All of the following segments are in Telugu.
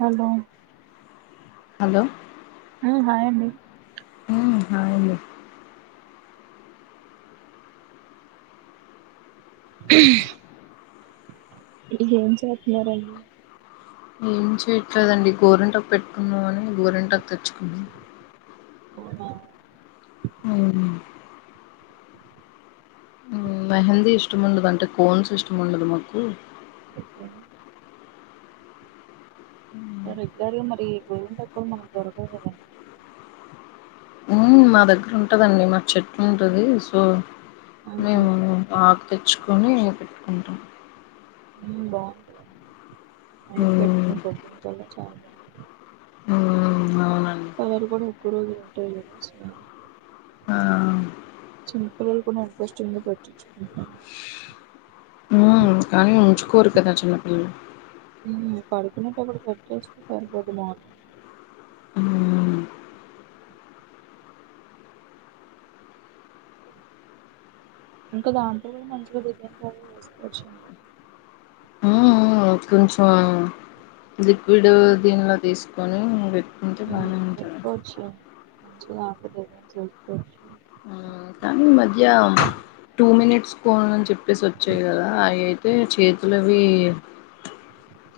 హలో హలో ఊ హాయ్ అండీ ఊ హాయ్ అండీ ఇంక ఏం చేతున్నరండి ఏం చేయట్లేదండి గోరింటాకు పెట్టుకుందాం అని గోరింటాకు తెచ్చుకున్నా హోమా ఊ మెహందీ ఇష్టము ఉండదు అంటే కోన్స్ ఇష్టం ఉండదు మాకు ఓకే సార్ ఎగ్జాక్ట్ గా మరి [unintelligible] మనక్ దొరకవు కదా ఊ మా దగ్గర ఉంటదండి మా చెట్టు ఉంటది సో ఆహా మేము ఉన్నాం ఆకు తెచ్చుకొని పెట్టుకుంటాం ఊ బావుంటది నైట్ పెట్టుకుని మ్మ్ పొద్దున కళ్ళా చాలా బావుంటది అవునండి కలర్ గూడా ఒక్కరోజువే ఉంటాయి గదా సో ఆ చిన్న పిల్లలు కూడా ఇంట్రస్ట్ని గా పెట్టించుకుంటున్నారు ఉమ్ కానీ ఉంచుకోరు కదా చిన్నపిల్లలు ఊ పడుకునేటుప్పుడు పెటెస్ట్ సరిపోదు మా మ్మ్ ఇంకా దాంతో కూడా మంచిగా డిజైన్స్ అవి వేసుకోవచ్చని ఆ కొంచెము ఆగు లిక్విడ్ దీనిలో తీసుకొని పెట్టుకుంటే ఊ బానే ఉంటది పెట్టుకోవచ్చు లే మంచిగా [unintelligible] వేసుకోవచ్చు లే ఊ కానీ ఈ మధ్య టూ మినిట్స్ పోనని చెప్పేసి వచ్చాయి కదా అవి అయితే చేతులవి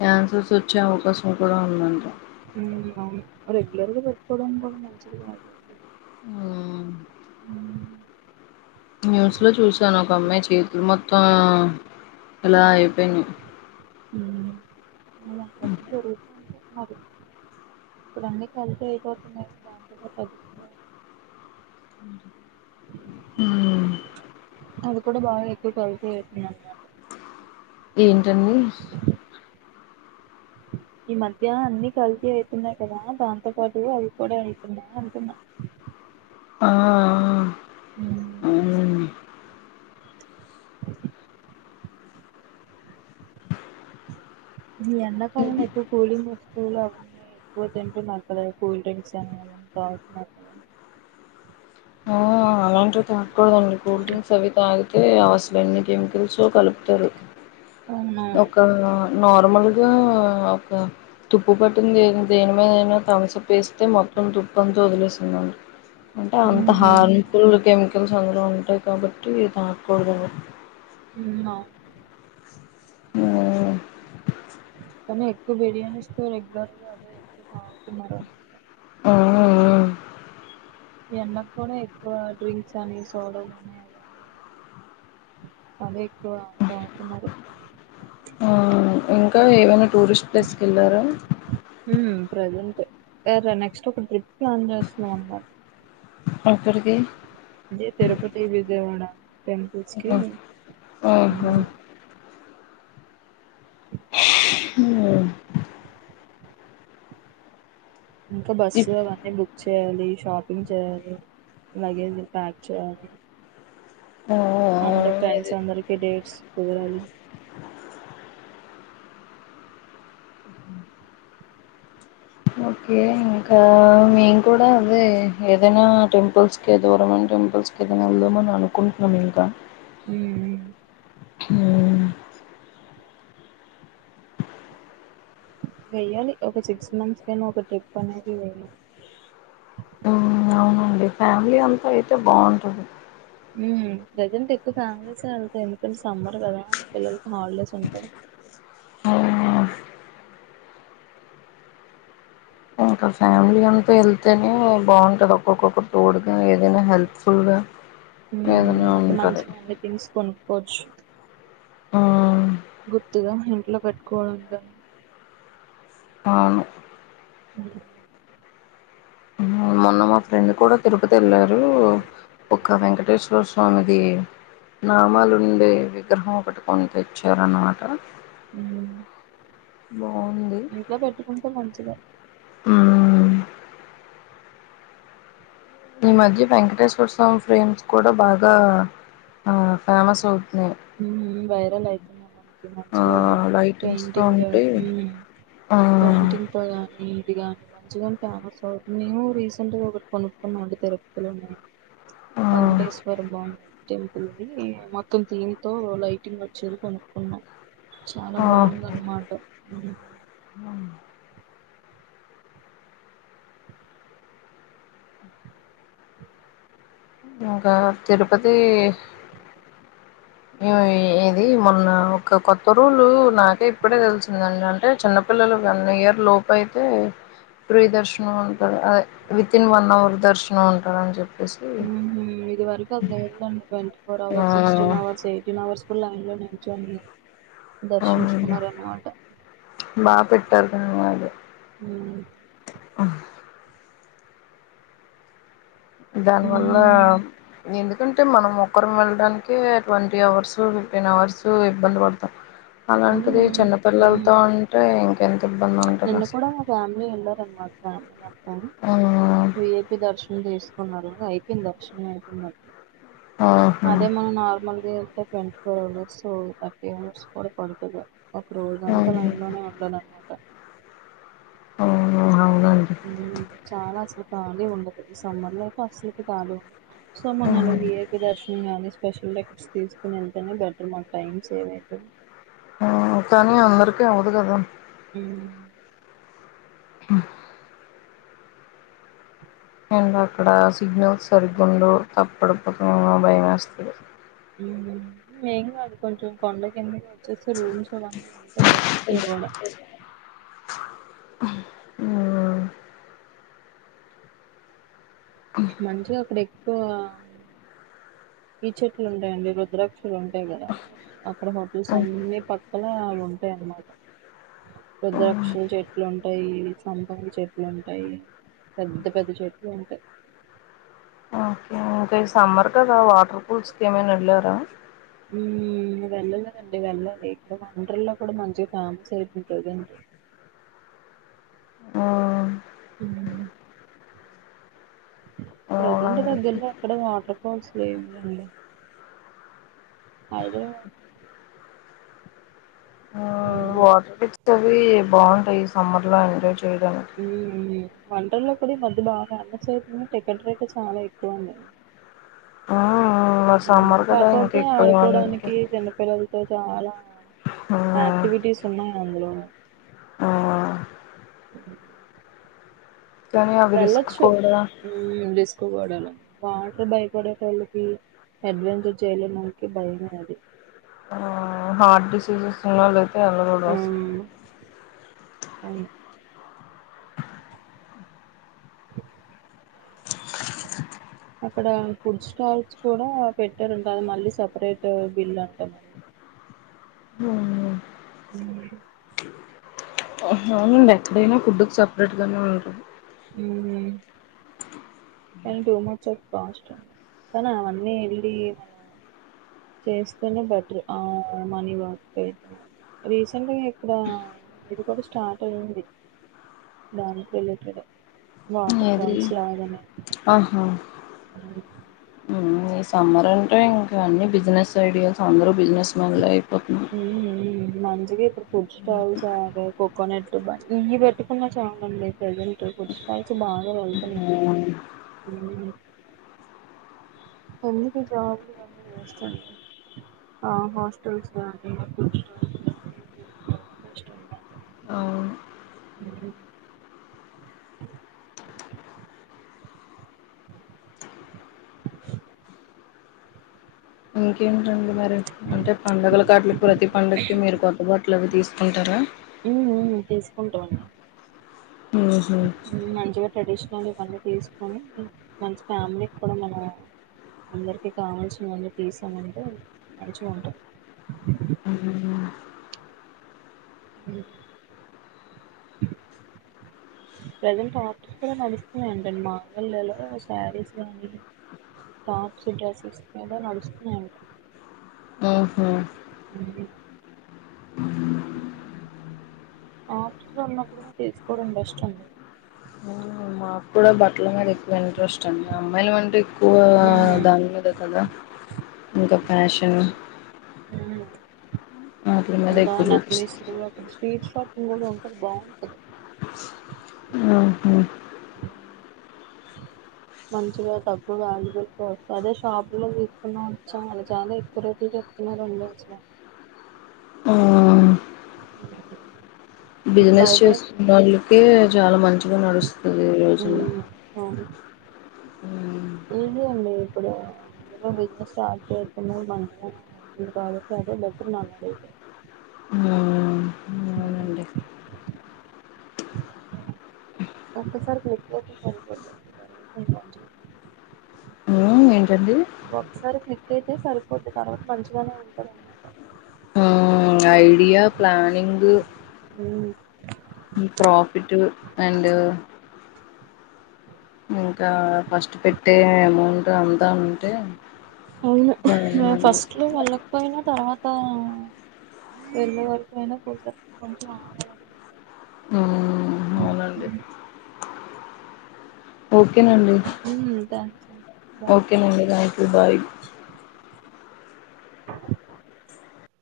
క్యాన్సర్ వచ్చే అవకాశం కూడా ఉందంట ఊ అవును రెగ్యులర్ గా పెట్టుకోవడానికి కూడా మంచిది కాదులేండి ఊ న్యూస్ లో చూసాను ఒక అమ్మాయి చేతులు మొత్తం ఇలా అయిపోయినాయ్ ఊ [unintelligible] ఇప్పుడు అన్నీ కలిసి అయిపోతున్నాయి దాంతోలో పది ఊ అది కూడా బాగా ఎక్కువ కలిసి [unintelligible] ఏంటండి అ ఈ మధ్య అన్నీ కలిసి అయితున్నాయ్ కదా దాంతో పాటు అవి కూడా అయితున్నాయ్ అంటున్నా ఆ ఆ ఊ అవును ఈ ఎండాకాలంలో ఎక్కువ కూలింగ్ వస్తువులు అవున్నాయ్ ఎక్కువ తింటే [unintelligible] కూల్ డ్రింక్స్ అని కదా ఆ, అలాంటివి తాగకూడదండి కూల్ డ్రింక్స్ అవి తాగితే అసలు ఎన్నికెమికల్సో కలుపుతారు అవునవును ఒక నార్మల్గా ఒక తుప్పు పట్టింది దేని మీదయినా తాంసప్ పేస్తే మొత్తం తుప్పంత వదిలేస్తుందండి అంటే అంత ఉమ్ హార్మ్ఫుల్ కెమికల్స్ అందులో ఉంటాయి కాబట్టి తాక్కూడదు ఎవరు ఊమ్ అవ్ కానీ ఎక్కువ బిర్యానీస్ తో రెగ్యులర్ గా అవే ఎక్కువ తాగుతున్నారు అని ఆ ఎండకి కూడా ఎక్కువ డ్రింక్స్ అని సోడలని అదే ఎక్కువ తాగుతున్నారు ఆ ఇంకా ఏవైనా టూరిస్ట్ ప్లేస్కి ఎళ్ళారా ఊమ్ ప్రజెంట్ అరే నెక్స్ట్ ఒక ట్రిప్ ప్లాన్ చేస్తున్నాం అన్నమాట ఎక్కడికి అంటే తిరుపతి విజయవాడ టెంపుల్స్ కి ఆహా ఆహా. ఊమ్ మ్మ్ ఇంకా బస్సు ఇప్ అవన్నీ బుక్ చేయాలి షాపింగ్ చేయాలి లగేజ్ ప్యాక్ చేయాలి ఆ అంద ఫ్రెండ్స్ ఇది అందరికి డేట్స్ కుదరాలి ఓకే ఇంకా మేము కూడా అదే ఏదైనా టెంపుల్స్క దూరమైన టెంపుల్స్కి ఏదైనా వెళ్దాం అని అనుకుంటున్నాము ఇంకా మ్మ్ మ్మ్. వెయ్యాలి ఒక సిక్స్ మంత్స్ కైనా ఒక ట్రిప్ అనేది వెేయ్యాలి అంటే ఫ్యామిలీ అంతా అయితే బాగుంటుంది మ్మ్ ప్రెజెంట్ ఎక్కువ ఫ్యామిలీసే వెళ్తాయి ఎందుకంటే సమ్మర్ కదా పిల్లలకి హాలిడేస్ ఉంటాయి ఒక ఫ్యామిలీ అంతా వెళ్తేనే బాగుంటుంది ఒక్కొక్కొక్కరు తోడ్గా ఏదైనా హెల్ప్ఫుల్గా [unintelligible] మ్మ్ ఏదైనా అప్పుడు ఉంటది మంచిగాన్నీ తీసుకొని పోచ్చు ఆ గుర్తుగా ఇంట్లో కట్టుకోవడం కా అవును అ ఆ మొన్న ఆ మా ఫ్రెండు కూడా తిరుపతి వెళ్లారు ఒక వెంకటేశ్వర స్వామిది నామాలుండే విగ్రహం ఒకటి కొని తెచ్చారు అనమాట మ్మ్ హు బాగుంది ఇంట్లో పెట్టుకుంటే మంచిదె మ్మ్ ఈ మధ్య వెంకటేశ్వర స్వామి ఫ్రేమ్స్ కూడా బాగా ఆ ఫేమస్ అవుతున్నాయి మ్మ్ మ్మ్ వైరల్ అయితున్నాయి తుందండి ఆ మంచిగా లైటింగ్స్ తో పెయింటింగ్ ఉంటే మ్మ్ ఆ పెయింటింగ్ తో గాని ఇది గాని మంచిగా ఫేమస్ అవు మేము రీసెంట్గా ఒకటి కొనుక్కున్నమండి తిరుపతిలోన్నాను ఆ వెంకటేశ్వర్ బో టెంపుల్ది మొత్తం థీమ్ తో లైటింగ్ వచ్చేది కొనుక్కున్నాం చాలా ఆ బాగుంది అనమాట ఆ ఇంకా తిరుపతి ఇమ ఇది మొన్న ఒక కొత్త రూలు నాకే ఇప్పుడే తెలిసిందండి అంటే చిన్న పిల్లలు వన్ ఇయర్ లోపూ అయితే ప్రీ దర్శనం ఉంటారు అద వితిన్ వన్ అవర్ దర్శనం అంటారు అని చెప్పేసి మ్మ్ హు ఇది వరకు అది లేదండి ట్వంటీ ఫోర్ ఆ అవర్స్ సిక్స్టీన్ అవర్స్ అయి ఫిఫ్టీన్ అవర్స్ కూడా లైన్ లో నిల్చొని అవునండి దర్శించుకున్నారు అన్నమాట బాగా పెట్టారు ఆ దానివల్ల ఎందుకంటే మనం ఒక్కరం వెళ్ళడానికే ట్వంటీ అవర్స్ ఫిఫ్టీన్ అవర్స్ ఇబ్బంది పడతాం అలాంటిది చిన్నపిల్లలతో ఉంటే ఇంకెంత ఇబ్బంది ఉంటది నిన్న అస్సలు కూడా మా ఫ్యామిలీ వెళ్ళాలనమాట ఫ్యామిలీ మొత్తం ఆ వి ఐ పి దర్శనం తీసుకున్నారు అయిపోంది దర్శనం అయిపోన్నట్డు ఆహా అదే మనం నార్మల్గా వెళ్తే twenty four hours thirty hours కూడా పడుతుంది ఒక రోజు అంతా అవును లైన్ లోనే ఉండాలనమాట ఓహో అవునా ఉమ్ చాలా అసలు ఖాళీ ఉండదు ఈ సమ్మర్ లో అయితే అసలుకి ఖాళీ సో మన వి ఐ పి దర్శనం గాని స్పెషల్ టికెట్స్ తీసుకుని వెళ్తేనే బెటర్ మనకు టైం సేవ్ ఐతాది. ఆ కానీ అందరికీ అవదు కదా ఉమ్ ఆ అండ్ అక్కడ సిగ్నల్స్ సరిగుండవు తప్పడుపోతేమో భయ వేస్తది. మేం కాదు కొంచెం కొండ కింద క వచ్చేస్తే రూమ్స్ అవన్నీ ఉంటే బాగుంటాయి కూడా ఆ మంచిగా అక్కడ ఎక్కువ ఈ చెట్లు ఉంటాయండి రుద్రాక్షులు ఉంటాయి కదా అక్కడ హోటల్స్ అన్ని పక్కల అవి ఉంటాయిన్నమాట రుద్రాక్షల చెట్లు ఉంటాయి సంపంగి చెట్లు ఉంటాయి పెద్ద పెద్ద చెట్లు ఉంటయి ఆహా ఇంకా సమ్మర్ కదా వాటర్ ఫూల్స్ కి ఏమైనా వెళ్ళారా ఉమ్ వెళ్ళలేదండి వెళ్ళాలి ఇక్కడ వండర్ల్లో కూడా మంచిగా ఫేమస్ అయితుంటుందిండి మ్మ్ ఉమ్ ప్రజెంట్ అవునండి దగ్గరలో ఎక్కడ వాటర్ ఫాల్స్ లేవుండి అయో మ్మ్ మ్మ్ వాటర్ పిక్స్ అవి బాగుంటాయి ఈ సమ్మర్ లో ఎంజాయ్ చేయడానికి ఉమ్ వండర్లా కూడా ఈ మధ్య బాగా ఫేమస్ టికెట్ రేట్ చాలా ఎక్కువ ఉన్నాయి. మ్మ్ మరి సమ్మర్ కదా ఇంకా కాకపోతే ఎక్కువ ఆడుకోవడానికి బాగుంటాయి. చిన్నపిల్లలు చాలా మ్మ్ ఆక్టివిటీస్ ఉన్నాయి అందులో మ్మ్ కానీ అవి రిస్క్ కుడా ఉమ్ రిస్క్ కూడను వాటర్ భయపడేటోలకి అడ్వెంచర్ చేయలేనోలకి భయమె అది ఆ హార్ట్ డిసీజెస్ ఉన్న వాళ్ళయితే వెల్లగూడదు ఆ అసలు అవును అక్కడ ఫుడ్ స్టాల్స్ కూడా పెట్టారుంట అది మళ్ళీ సపరేట్ బిల్ అంటగా ఉమ్ అవునండి ఎక్కడైనా ఫుడ్కి సపరేట్గానే ఉంటది ఉహు కానీ టూ మచ్ ఆఫ్ కాస్ట్ కానీ అవన్నీ వెళ్ళి చేస్తేనే బెటర్ ఆ మనీ బాత్కైతే రీసెంట్గా ఇక్కడ ఇది కూడా స్టార్ట్ అయింది దానికి రిలేటెడే వాటర్ ఏది ఫాల్స్ లాగనే ఆహా ఉ ఈ సమ్మర్ అంటే ఇంకా అన్ని బిజినెస్ ఐడియాస్ అందరూ బిజినెస్ మ్యాన్లే అయిపోతు ఉమ్మ్మ్ మంచిగా ఇప్పుడు ఫుడ్ స్టాల్స్ ఇగ కోకోనట్ బండి ఇవి పెట్టుకున్నా చాలండి ప్రెజెంట్ ఫుడ్ స్టాల్స్ బాగా వెళ్తున్నాయ్ ఆ [unintelligible] అందుకే ఈ జాబ్ లు ఇవన్నీ వెస్ట్ అండీ ఆ హస్టల్స్ [inaudible] అన్నమాట అవును [inaudible] ఇంకేంటండి మరి అంటే పండుగలకీ ఆట్లకి ప్రతి పండుకి మీరు కొ త బట్టలు అవి తీసుకుంటారా ఊ ఊ తీసుకుంటాం ఉహు మంచిగ ట్రెడిషనల్ గా ఇవన్నీ తీసుకొని మంచి ఫ్యామిలీకి కూడా మనం అందరికి కావాల్సినవన్నీ తీసామంటే మంచిగుంటాం ఊ ఇయ [inaudible] ప్రజంట్ ఆఫర్స్ కూడా నడుస్తున్నాయంటండి మాంగళ్యలో శారీస్ గానీ టాప్స్ డ్రెస్సెస్ మీద నడుస్తున్నాయంట ఉహు వుంది ఆఫర్స్ ఉన్నపుడు తీసుకోవడం బెస్ట్ అండీ నాకు కూడా బట్టల మీద ఎక్కువ ఇంట్రెస్ట్ అండి అమ్మాయిలం అంటే ఎక్కువ ఉహు దాని మీద కదా ఇంకా ఫ్యాషన్ ఉమ్. వాటి మీద ఇంకా ఎక్కువ నక్లీస్ చూపిస్తారు రోడ్లో స్ట్రీట్ షాపింగ్ కూడా ఉంటది బాగుంటది ఆహ మంచిగా తక్కువగా [unintelligible] అదే షాపు లో తీసుకున్నామో చాలా చాలా ఎక్కువరేట్లు చెప్ నా రెండు [unintelligible] ఆ బిజినెస్ బయట చేస్తున్న వాళ్ళకే చాలా మంచిగా నడుస్తుంది ఈ రోజుల్లో ఉమ్, అవును ఉమ్, ఈజీ అండి ఇప్పుడు అందుకే బిజినెస్ స్టార్ట్ చే [unintelligible] ఉమ్ అవునండి [inaudible] ఒక్కసారి క్లిక్ అయితే సరిపోద్ది తరువాత ఇగ మంచిగ ఉ ఏంటండీ ఒక్కసారి క్లిక్ అయితే సరిపోద్ది తర్వాత మంచిగానే ఉంటది అన్నమాట ఐడియా ప్లానింగు ఉమ్ ఈ ప్రాఫిట్ అండ్ ఇంకా ఫస్ట్ పెట్టే అమౌంట్ అంతా ఉంటే ఉ బాగానే నేన్ నడుస్తుంది. ఫస్ట్ లో వాళ్ళక్ పోయిన తర్వాత వెళ్ళే వరకు అయినా చూసారు కొంచెం ఆగాలి ఊ ఓకేనండి మ్మ్ థ్యాంక్స్ బాయ్ ఓకేనండి థ్యాంక్ యూ బాయ్